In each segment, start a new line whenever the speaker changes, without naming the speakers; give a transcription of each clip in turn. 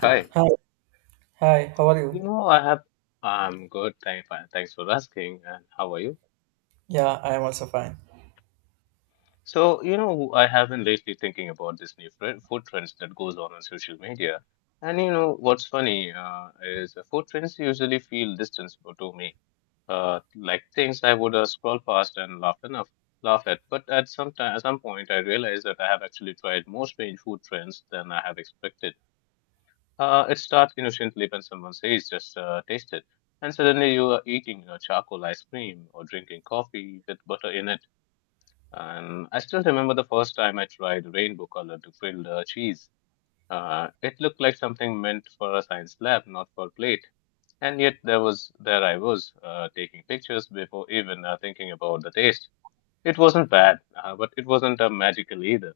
Hi.
Hi, hi, how are
You
you?
know, I have. I'm good. Thank, fine. Thanks for asking. And how are you?
Yeah, I am also fine.
So, you know, I have been lately thinking about this new food trends that goes on social media. And you know, what's funny is food trends usually feel distant to me, like things I would scroll past and laugh enough, laugh at. But at some point, I realized that I have actually tried more strange food trends than I have expected. It starts innocently when someone says, just taste it. And suddenly you are eating charcoal ice cream or drinking coffee with butter in it. And I still remember the first time I tried rainbow colored grilled cheese. It looked like something meant for a science lab, not for a plate. And yet there I was taking pictures before even thinking about the taste. It wasn't bad, but it wasn't magical either.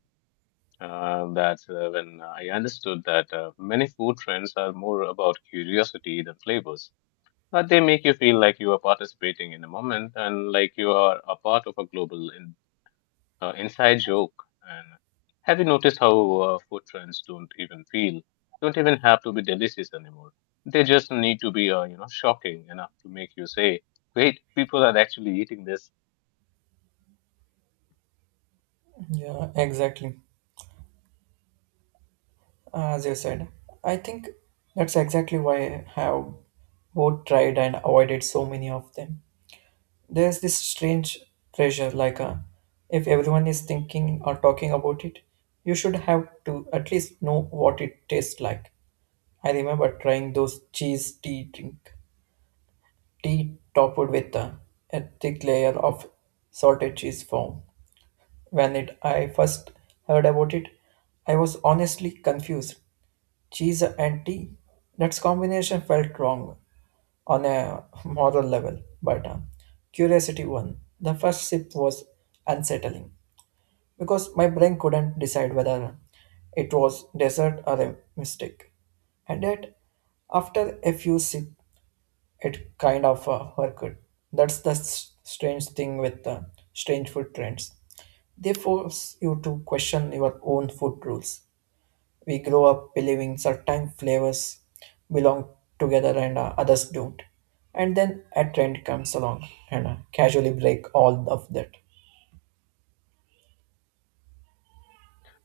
That's when I understood that many food trends are more about curiosity than flavors. But they make you feel like you are participating in a moment and like you are a part of a global inside joke. And have you noticed how food trends don't even have to be delicious anymore? They just need to be, shocking enough to make you say, "Wait, people are actually eating this."
Yeah, exactly. As you said, I think that's exactly why I have both tried and avoided so many of them. There's this strange pressure, if everyone is thinking or talking about it, you should have to at least know what it tastes like. I remember trying those cheese tea drink, tea topped with a thick layer of salted cheese foam. When I first heard about it, I was honestly confused. Cheese and tea? That combination felt wrong on a moral level, but curiosity won. The first sip was unsettling because my brain couldn't decide whether it was dessert or a mistake. And yet, after a few sips, it kind of worked. That's the strange thing with strange food trends. They force you to question your own food rules. We grow up believing certain flavors belong together and others don't. And then a trend comes along and casually break all of that.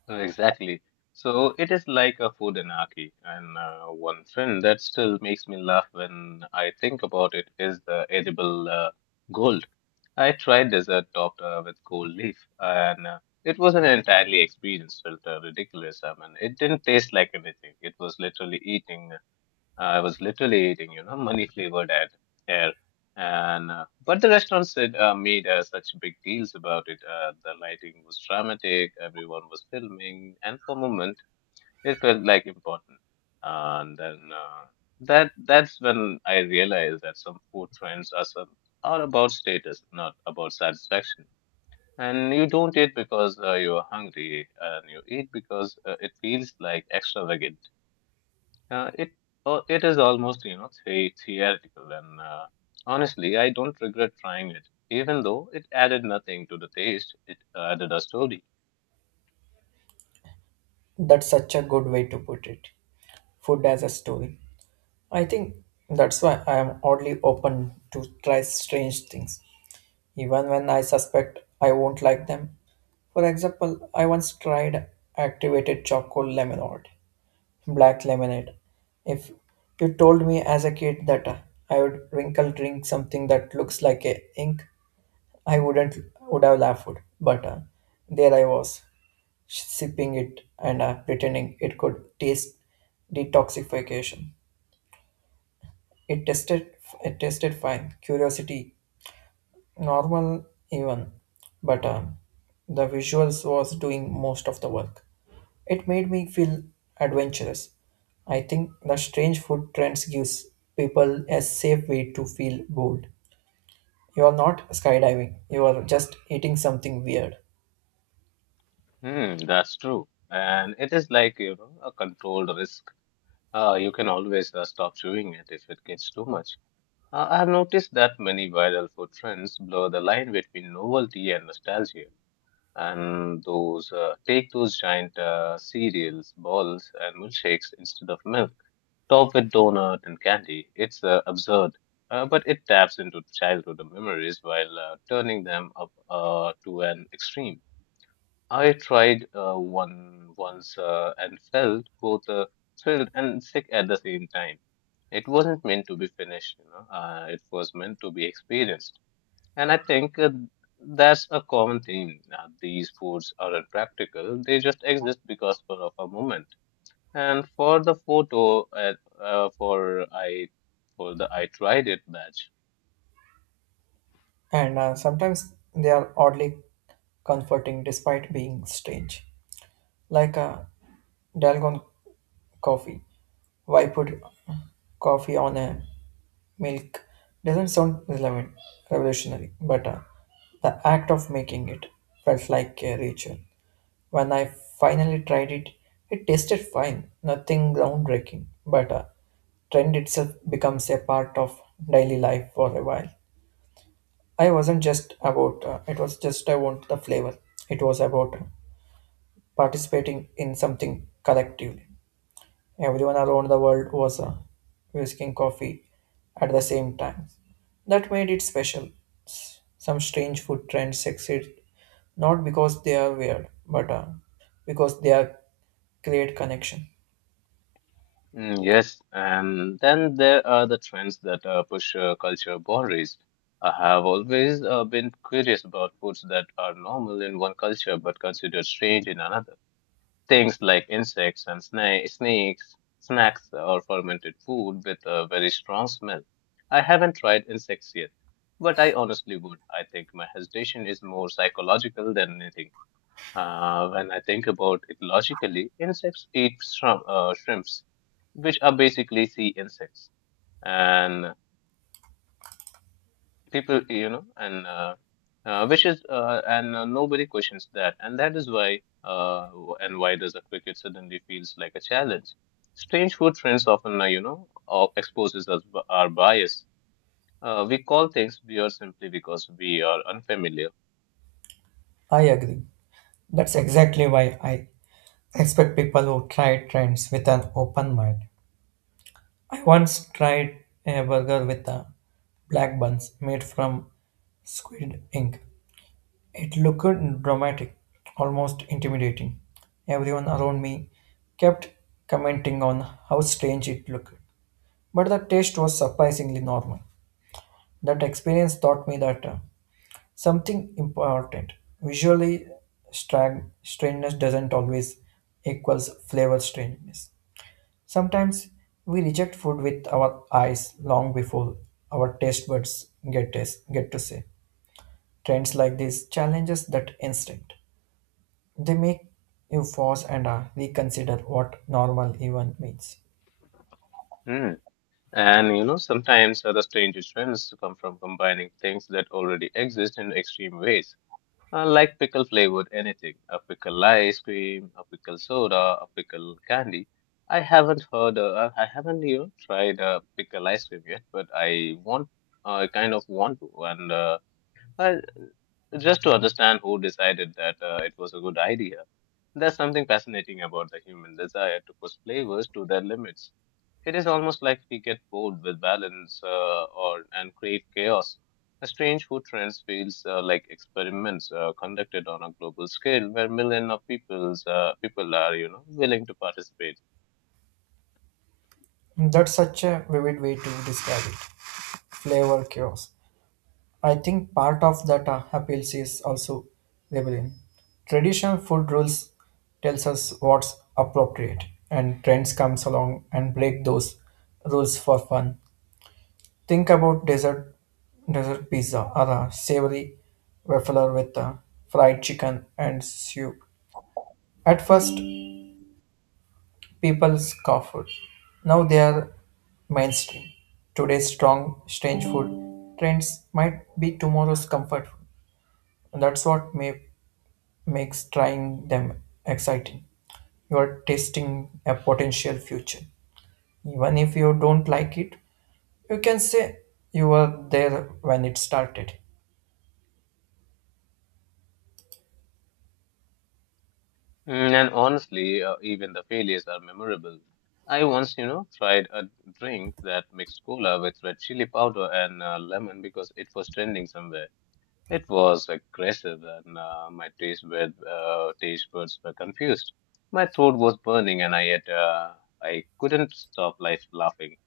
Exactly. So it is like a food anarchy. And one trend that still makes me laugh when I think about it is the edible gold. I tried dessert topped with gold leaf, and it was an entirely experience, felt ridiculous. I mean, it didn't taste like anything. It was literally eating I was literally eating, money flavored ad air. And but the restaurants made such big deals about it. The lighting was dramatic. Everyone was filming, and for a moment, it felt like important. And then that's when I realized that some food trends are about status, not about satisfaction. And you don't eat because you are hungry, and you eat because it feels like extravagant uh, it it is almost theoretical, and honestly, I don't regret trying it. Even though it added nothing to the taste, it added a story.
That's such a good way to put it. Food as a story. I think that's why I am oddly open to try strange things, even when I suspect I won't like them. For example, I once tried activated chocolate lemonade, black lemonade. If you told me as a kid that I would wrinkle drink something that looks like a ink, I wouldn't would have laughed. But there I was, sipping it and pretending it could taste detoxification. It tasted it tasted fine. Curiosity normal even, but the visuals was doing most of the work. It made me feel adventurous. I think the strange food trends gives people a safe way to feel bold. You are not skydiving, you are just eating something weird,
Hmm, that's true. And it is like a controlled risk. You can always stop chewing it if it gets too much. I've noticed that many viral food trends blur the line between novelty and nostalgia. And those take those giant cereals, balls, and milkshakes instead of milk, topped with donut and candy. It's absurd, but it taps into childhood memories while turning them up to an extreme. I tried one once and felt both thrilled and sick at the same time. It wasn't meant to be finished. It was meant to be experienced. And I think that's a common theme. These foods aren't practical; they just exist because for of a moment. And for the photo, for I for the I tried it batch.
and sometimes they are oddly comforting despite being strange, like a dalgone coffee. Why put coffee on a milk? Doesn't sound relevant, revolutionary, but the act of making it felt like a ritual. When I finally tried it, it tasted fine, nothing groundbreaking, but trend itself becomes a part of daily life for a while. I wasn't just about It was just I want the flavor. It was about participating in something collectively. Everyone around the world was whisking coffee at the same time. That made it special. Some strange food trends succeed not because they are weird, but because they are create connection.
Mm, yes, and then there are the trends that push culture boundaries. I have always been curious about foods that are normal in one culture but considered strange in another. Things like insects and snakes, snacks, or fermented food with a very strong smell. I haven't tried insects yet, but I honestly would. I think my hesitation is more psychological than anything. When I think about it logically, insects eat shrimps, which are basically sea insects. And people you know and which is and Nobody questions that, and that is why w- and why does a cricket suddenly feels like a challenge. Strange food trends often exposes our bias. We call things weird simply because we are unfamiliar.
I agree. That's exactly why I expect people who try trends with an open mind. I once tried a burger with a black buns made from squid ink. It looked dramatic, almost intimidating. Everyone around me kept commenting on how strange it looked, but the taste was surprisingly normal. That experience taught me that something important. Visually, strangeness doesn't always equals flavor strangeness. Sometimes we reject food with our eyes long before our taste buds get to say. Trends like this challenges that instinct. They make you pause and reconsider what normal even means.
Hmm. And sometimes other strange trends come from combining things that already exist in extreme ways. I like pickle flavored anything, a pickle ice cream, a pickle soda, a pickle candy. I haven't tried pickle ice cream yet, I kind of want to, and I, just to understand who decided that it was a good idea. There's something fascinating about the human desire to push flavors to their limits. It is almost like we get bored with balance or and crave chaos. A strange food trends feels like experiments conducted on a global scale where millions of people are willing to participate.
That's such a vivid way to describe it. Flavor chaos. I think part of that appeals is also rebellion. Traditional food rules tells us what's appropriate, and trends comes along and break those rules for fun. Think about dessert pizza or a savory waffler with fried chicken and soup. At first, people scoffed. Now they are mainstream. Today's strange food trends might be tomorrow's comfort food. And that's what makes trying them exciting. You are tasting a potential future. Even if you don't like it, you can say you were there when it started.
Mm, and honestly, even the failures are memorable. I once tried a drink that mixed cola with red chili powder and lemon because it was trending somewhere. It was aggressive, and my taste buds were confused. My throat was burning, and I yet I couldn't stop life laughing.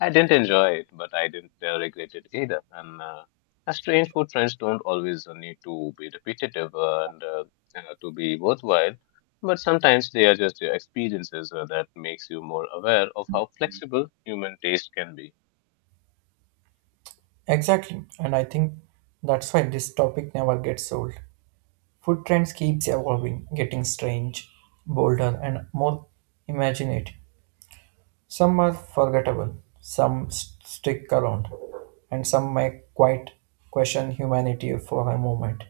I didn't enjoy it, but I didn't regret it either. And as strange food trends don't always need to be repetitive and to be worthwhile, but sometimes they are just experiences that makes you more aware of how flexible human taste can be.
Exactly. And I think that's why this topic never gets old. Food trends keeps evolving, getting strange, bolder, and more imaginative. Some are forgettable, some stick around, and some may quite question humanity for a moment.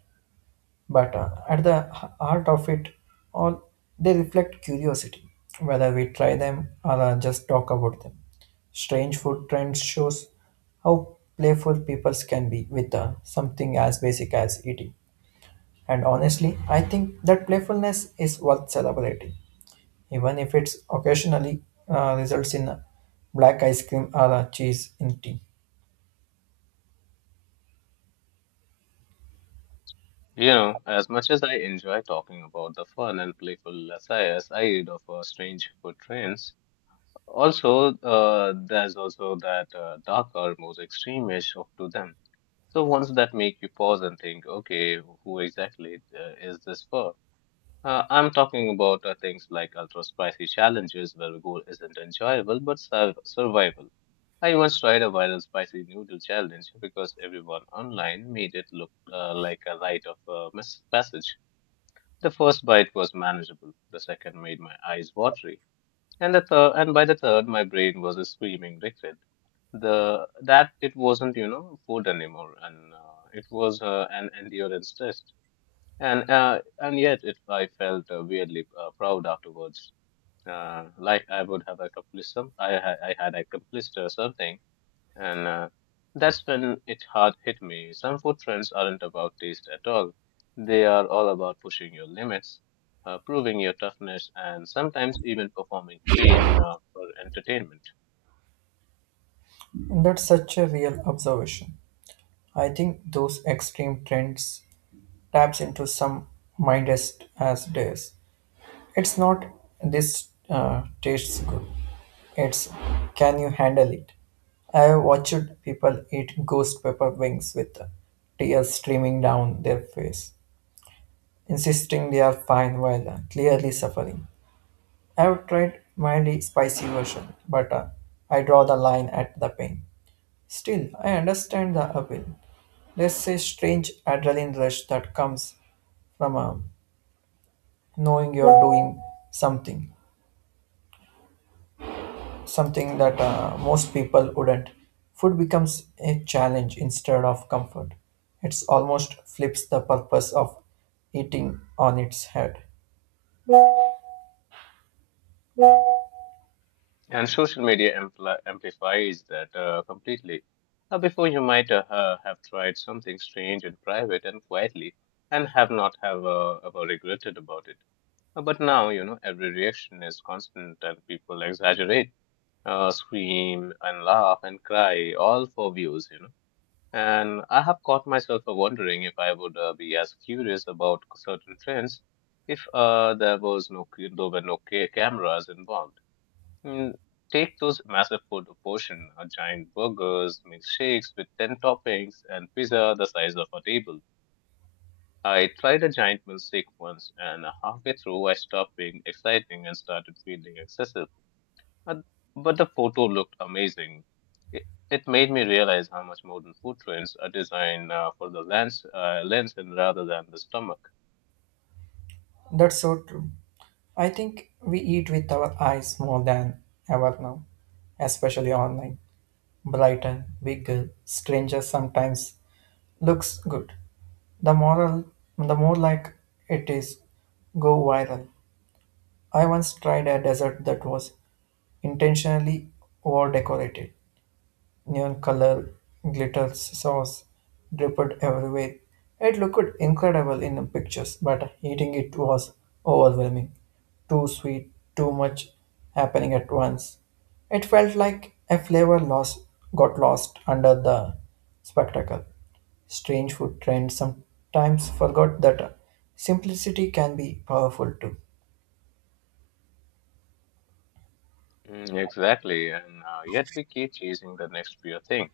But at the heart of it all, they reflect curiosity, whether we try them or just talk about them. Strange food trends shows how playful people can be with something as basic as eating. And honestly, I think that playfulness is worth celebrating, even if it's occasionally results in black ice cream or cheese in tea.
As much as I enjoy talking about the fun and playful SIS I read of strange food trends, also there's also that darker, more extreme edge of to them. So ones that make you pause and think, okay, who exactly is this for? I'm talking about things like ultra spicy challenges where the goal isn't enjoyable but survival. I once tried a viral spicy noodle challenge because everyone online made it look like a rite of passage. The first bite was manageable, the second made my eyes watery, and the third and by the third my brain was screaming regret. The that it wasn't, food anymore and it was an endurance test. And yet it I felt weirdly proud afterwards. Like I would have accomplished some I ha- I had accomplished something, and that's when it hard hit me. Some food trends aren't about taste at all. They are all about pushing your limits, proving your toughness, and sometimes even performing pain for entertainment.
And that's such a real observation. I think those extreme trends taps into some mindless as days. It's not this tastes good. It's can you handle it? I have watched people eat ghost pepper wings with tears streaming down their face, insisting they are fine while clearly suffering. I've tried mildly spicy version, but I draw the line at the pain. Still, I understand the appeal. There's a strange adrenaline rush that comes from knowing you're doing something, something that most people wouldn't. Food becomes a challenge instead of comfort. It's almost flips the purpose of eating on its head.
And social media amplifies that completely. Before you might have tried something strange and private and quietly, and have not have ever regretted about it. But now every reaction is constant, and people exaggerate scream and laugh and cry, all for views. And I have caught myself wondering if I would be as curious about certain trends if there were no cameras involved. Mm, Take those massive food portion, giant burgers, milkshakes with ten toppings, and pizza the size of a table. I tried a giant milkshake once, and halfway through I stopped being exciting and started feeling excessive. But, but the photo looked amazing. It made me realize how much modern food trends are designed for the lens and rather than the stomach.
That's so true. I think we eat with our eyes more than ever now, especially online. Brighter, bigger, stranger sometimes looks good. The moral, the more like it is, go viral. I once tried a dessert that was intentionally over decorated, neon color glitters sauce dripped everywhere. It looked incredible in pictures, but eating it was overwhelming. Too sweet, too much happening at once. It felt like a flavor loss got lost under the spectacle. Strange food trends sometimes forgot that simplicity can be powerful too.
Mm, exactly, and yet we keep chasing the next fear thing.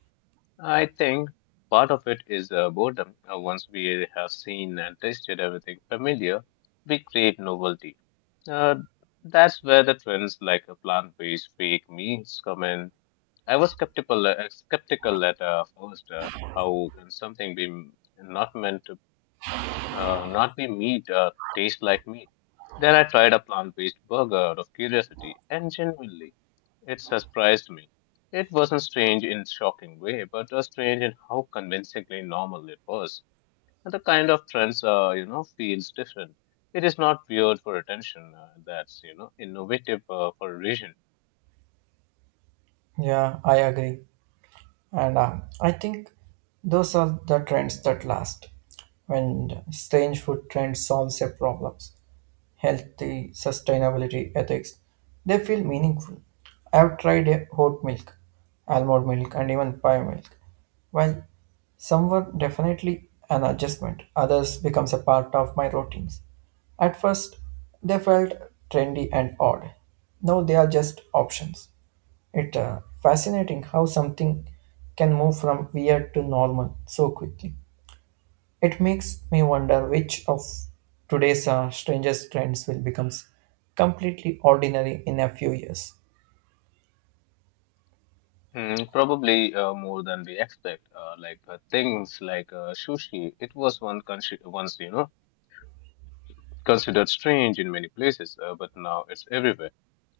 I think part of it is boredom. Once we have seen and tasted everything familiar, we crave novelty. Uh, that's where the trends like a plant-based fake meats come in. I was skeptical at first. How can something be m- not meant to not be meat taste like meat. Then I tried a plant-based burger out of curiosity, and genuinely, it surprised me. It wasn't strange in shocking way, but strange in how convincingly normal it was. And the kind of trends, feels different. It is not weird for attention. That's innovative for a reason.
Yeah, I agree. And I think those are the trends that last. When strange food trends solves their problems, healthy, sustainability, ethics, they feel meaningful. I have tried a oat milk, almond milk, and even pie milk. While some were definitely an adjustment, others becomes a part of my routines. At first, they felt trendy and odd. Now they are just options. It's fascinating how something can move from weird to normal so quickly. It makes me wonder which of today's strangest trends will become completely ordinary in a few years.
Mm, probably more than we expect. Things like sushi, it was one country once considered strange in many places, but now it's everywhere.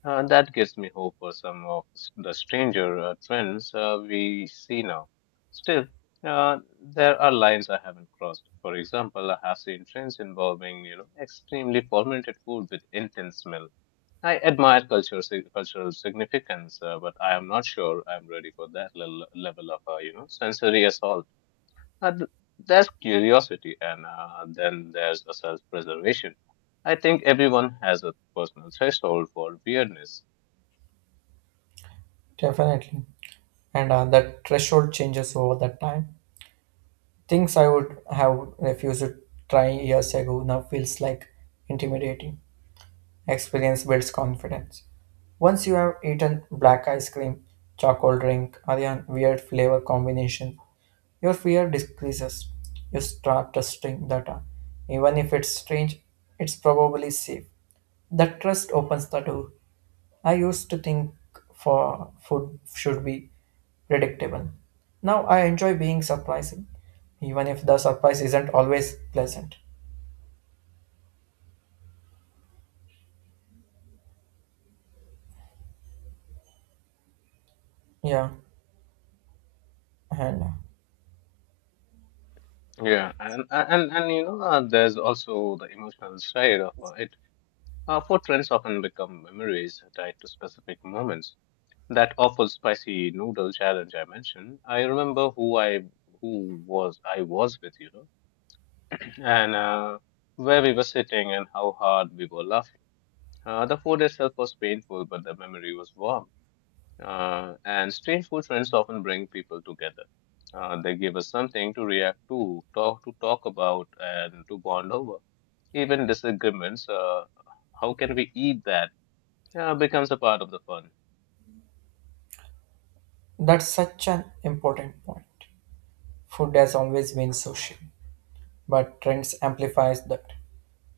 That gives me hope for some of the stranger trends we see now. Still, there are lines I haven't crossed. For example, I have seen trends involving extremely fermented food with intense smell. I admire cultural significance, but I am not sure I'm ready for that level of sensory assault. Uh, th- there's curiosity, and then there's a self-preservation. I think everyone has a personal threshold for weirdness.
Definitely. And the threshold changes over the time. Things I would have refused to try years ago now feels like intimidating. Experience builds confidence. Once you have eaten black ice cream, chocolate drink, or a weird flavor combination, your fear decreases. You start trusting data. Even if it's strange, it's probably safe. That trust opens the door. I used to think for food should be predictable. Now I enjoy being surprising, even if the surprise isn't always pleasant. Yeah, and
Yeah, and there's also the emotional side of it. Footprints often become memories tied to specific moments, that awful spicy noodle challenge I mentioned. I remember who was I was with, you know, and where we were sitting and how hard we were laughing. The food itself was painful, but the memory was warm. And strange food trends often bring people together. They give us something to react to, talk about, and to bond over. Even disagreements, how can we eat that, becomes a part of the fun.
that's such an important point. Food has always been social, but trends amplifies that.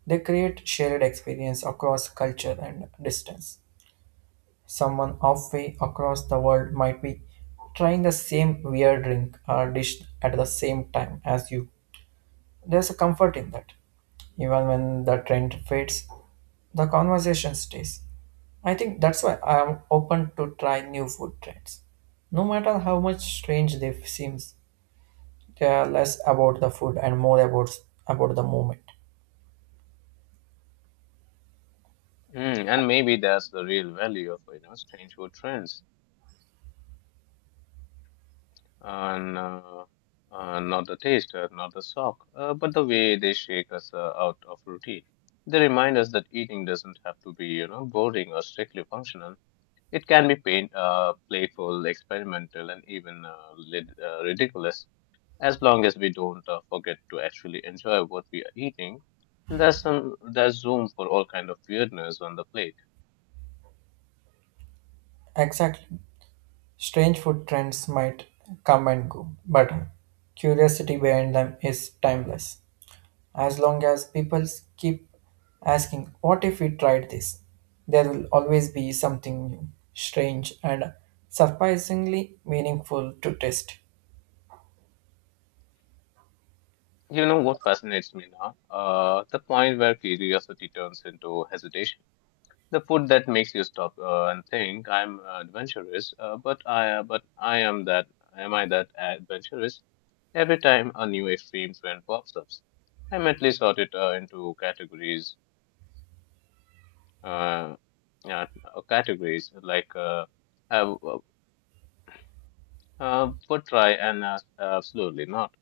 They create shared experience across culture and distance. Someone halfway across the world might be trying the same weird drink or dish at the same time as you. There's a comfort in that. Even when the trend fades, the conversation stays. I think that's why I am open to try new food trends. No matter how much strange they seem, they are less about the food and more about the moment.
Mm, and maybe that's the real value of you know strange food trends, and not the taste, not the shock, but the way they shake us out of routine. They remind us that eating doesn't have to be you know boring or strictly functional. It can be playful, experimental, and even ridiculous, as long as we don't forget to actually enjoy what we are eating. There's room for all kind of weirdness on the plate.
Exactly. Strange food trends might come and go, but curiosity behind them is timeless. As long as people keep asking, "What if we tried this?" there will always be something new, strange, and surprisingly meaningful to test.
You know what fascinates me now? The point where curiosity turns into hesitation. The food that makes you stop and think, "I'm adventurous," but I am that. Am I that adventurous? Every time a new extreme trend pops up, I mentally sort it into categories. Uh, yeah, categories like I w- would try and ask, absolutely not.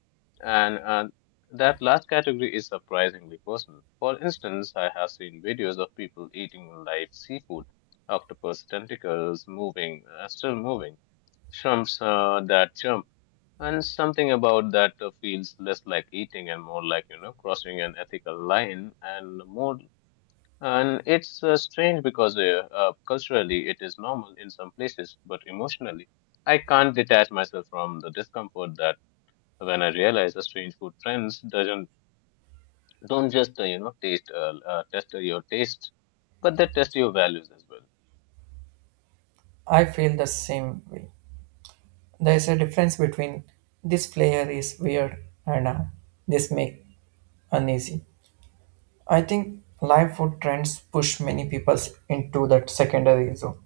And that last category is surprisingly personal. For instance, I have seen videos of people eating live seafood, octopus tentacles still moving, shrimps that jump, and something about that feels less like eating and more like, you know, crossing an ethical line and it's strange because culturally it is normal in some places, but emotionally, I can't detach myself from the discomfort that when I realize a strange food trends doesn't don't just you know taste test your taste, but they test your values as well.
I feel the same way. There is a difference between this flair is weird and this make uneasy. I think life food trends push many people into that secondary zone.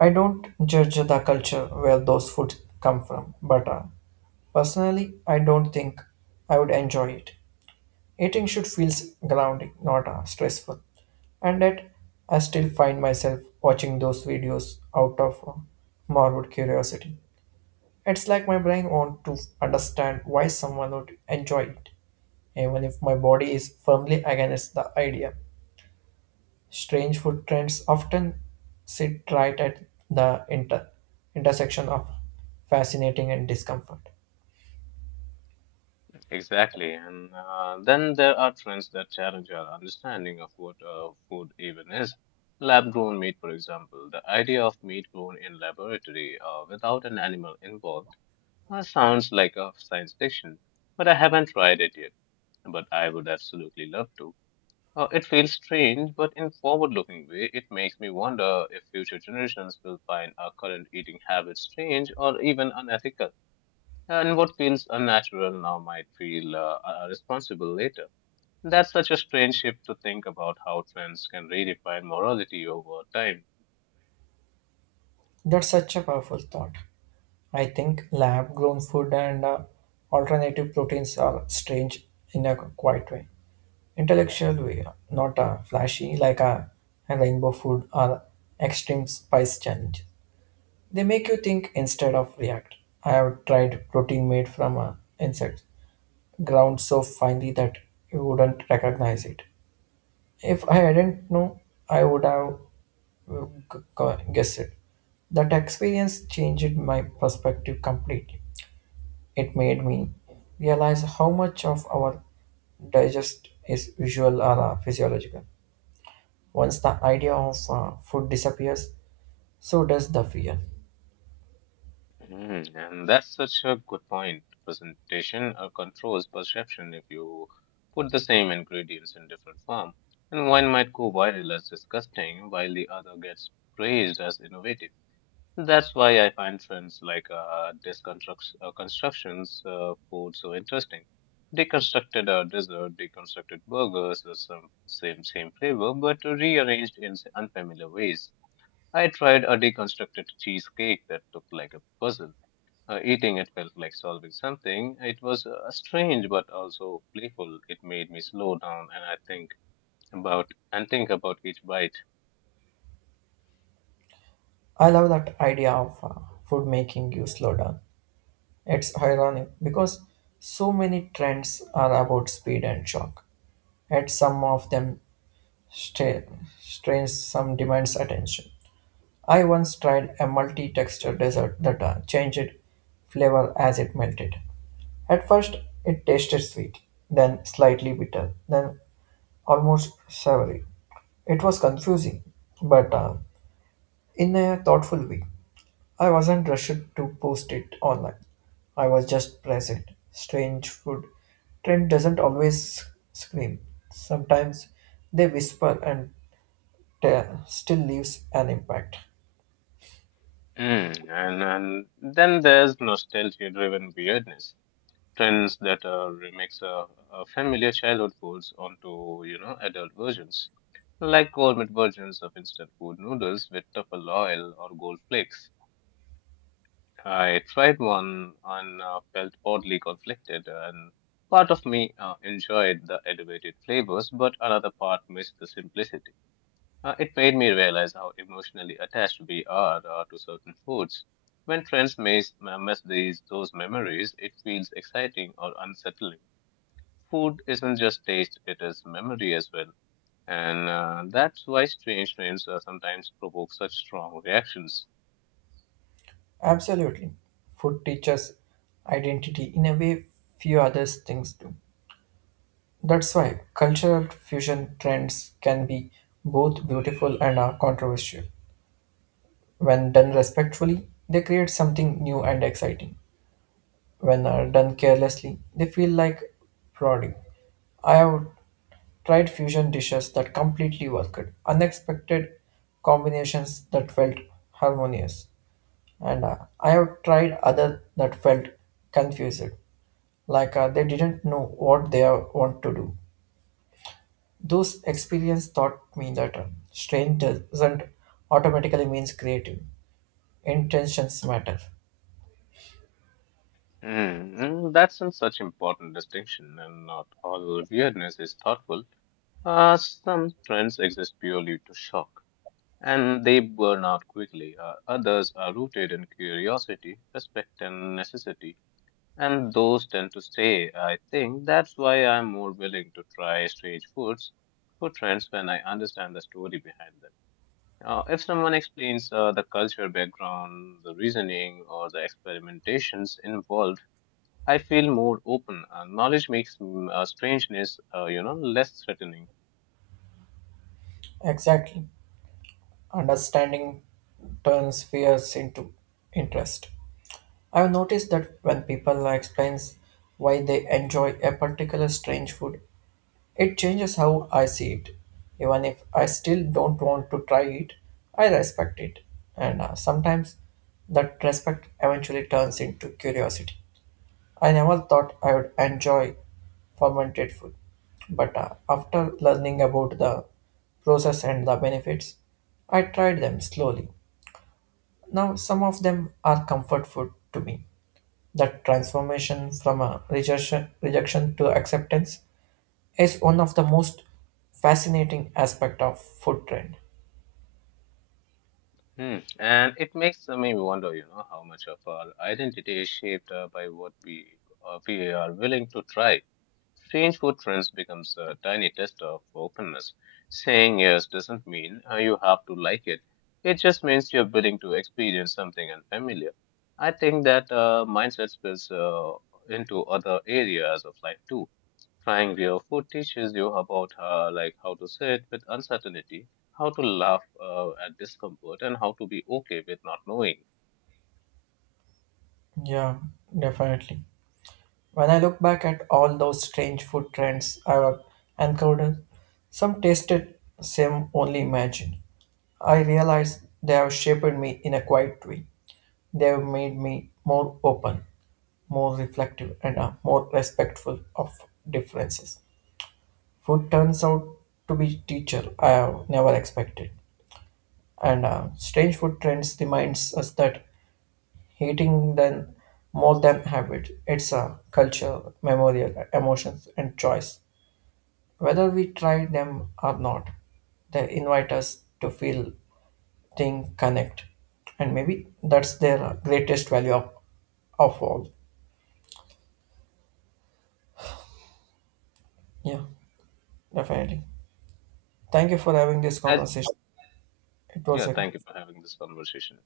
I don't judge the culture where those foods come from, but personally, I don't think I would enjoy it. Eating should feel grounding, not stressful. And yet, I still find myself watching those videos out of morbid curiosity. It's like my brain wants to understand why someone would enjoy it, even if my body is firmly against the idea. Strange food trends often sit right at the intersection of fascinating and discomfort.
Exactly, and then there are trends that challenge our understanding of what food even is. Lab-grown meat, for example, the idea of meat grown in laboratory without an animal involved. That sounds like a science fiction, but I haven't tried it yet. But I would absolutely love to. It feels strange, but in forward-looking way, it makes me wonder if future generations will find our current eating habits strange or even unethical. And what feels unnatural now might feel responsible later. That's such a strange shift to think about how trends can redefine morality over time.
That's such a powerful thought. I think lab grown food and alternative proteins are strange in a quiet way. Intellectual way, not flashy like a rainbow food or extreme spice challenge. They make you think instead of react. I have tried protein made from insects, ground so finely that you wouldn't recognize it. If I didn't know, I would have guessed it. That experience changed my perspective completely. It made me realize how much of our digest is visual or physiological. Once the idea of food disappears, so does the fear.
Mm, and that's such a good point. Presentation controls perception. If you put the same ingredients in different form, and one might go viral as disgusting, while the other gets praised as innovative. That's why I find trends like disconstructs constructions food so interesting. They constructed a dessert, they constructed burgers, the some, same same flavor, but rearranged in unfamiliar ways. I tried a deconstructed cheesecake that looked like a puzzle. Uh, eating it felt like solving something. It was strange but also playful. It made me slow down and I think about and think about each bite.
I love that idea of food making you slow down. It's ironic because so many trends are about speed and shock, and some of them Stra- strains some demands attention. I once tried a multi-texture dessert that changed flavor as it melted. At first, it tasted sweet, then slightly bitter, then almost savory. It was confusing, but in a thoughtful way. I wasn't rushed to post it online. I was just present. Strange food trend doesn't always scream. Sometimes they whisper and still leaves an impact.
Mm, and then there's nostalgia-driven weirdness. Trends that remix familiar childhood foods onto you know adult versions, like gourmet versions of instant food noodles with truffle oil or gold flakes. I tried one and felt oddly conflicted, and part of me enjoyed the elevated flavors, but another part missed the simplicity. It made me realize how emotionally attached we are to certain foods. When friends miss these those memories, it feels exciting or unsettling. Food isn't just taste; it is memory as well, and that's why strange names sometimes provoke such strong reactions.
Absolutely. Food teaches identity in a way few other things do. That's why cultural fusion trends can be both beautiful and are controversial. When done respectfully, they create something new and exciting. When are done carelessly, they feel like prodding. I have tried fusion dishes that completely worked, unexpected combinations that felt harmonious. And I have tried other that felt confused, like they didn't know what they want to do. Those experience taught me that strange doesn't automatically means creative. Intentions matter.
That's an such important distinction, and not all weirdness is thoughtful. Some trends exist purely to shock, and they burn out quickly. Others are rooted in curiosity, respect, and necessity, and those tend to stay. I think that's why I'm more willing to try food trends when I understand the story behind them. If someone explains the culture background, the reasoning, or the experimentations involved, I feel more open. Knowledge makes strangeness, you know, less threatening.
Exactly. Understanding turns fears into interest. I've noticed that when people explains why they enjoy a particular strange food, it changes how I see it. Even if I still don't want to try it, I respect it. And sometimes that respect eventually turns into curiosity. I never thought I would enjoy fermented food. But after learning about the process and the benefits, I tried them slowly. Now, some of them are comfort food to me. That transformation from a rejection to acceptance is one of the most fascinating aspect of food trend.
Hmm. And it makes me wonder, you know, how much of our identity is shaped by what we are willing to try. Strange food trends becomes a tiny test of openness. Saying yes doesn't mean you have to like it. It just means you're willing to experience something unfamiliar. I think that mindset spills into other areas of life too. Trying real food teaches you about like how to sit with uncertainty, how to laugh at discomfort, and how to be okay with not knowing.
Yeah, definitely. When I look back at all those strange food trends I've encountered, some tasted same only imagine. I realize they have shaped me in a quiet way. They have made me more open, more reflective, and more respectful of differences. Food turns out to be teacher I have never expected. And strange food trends reminds us that hating than more than habit. It's a culture, memorial, emotions, and choice. Whether we try them or not, they invite us to feel, think, connect, and maybe that's their greatest value of all. Yeah, definitely. Thank you for having this
And
conversation. It was
yeah,
a
thank you for having this conversation.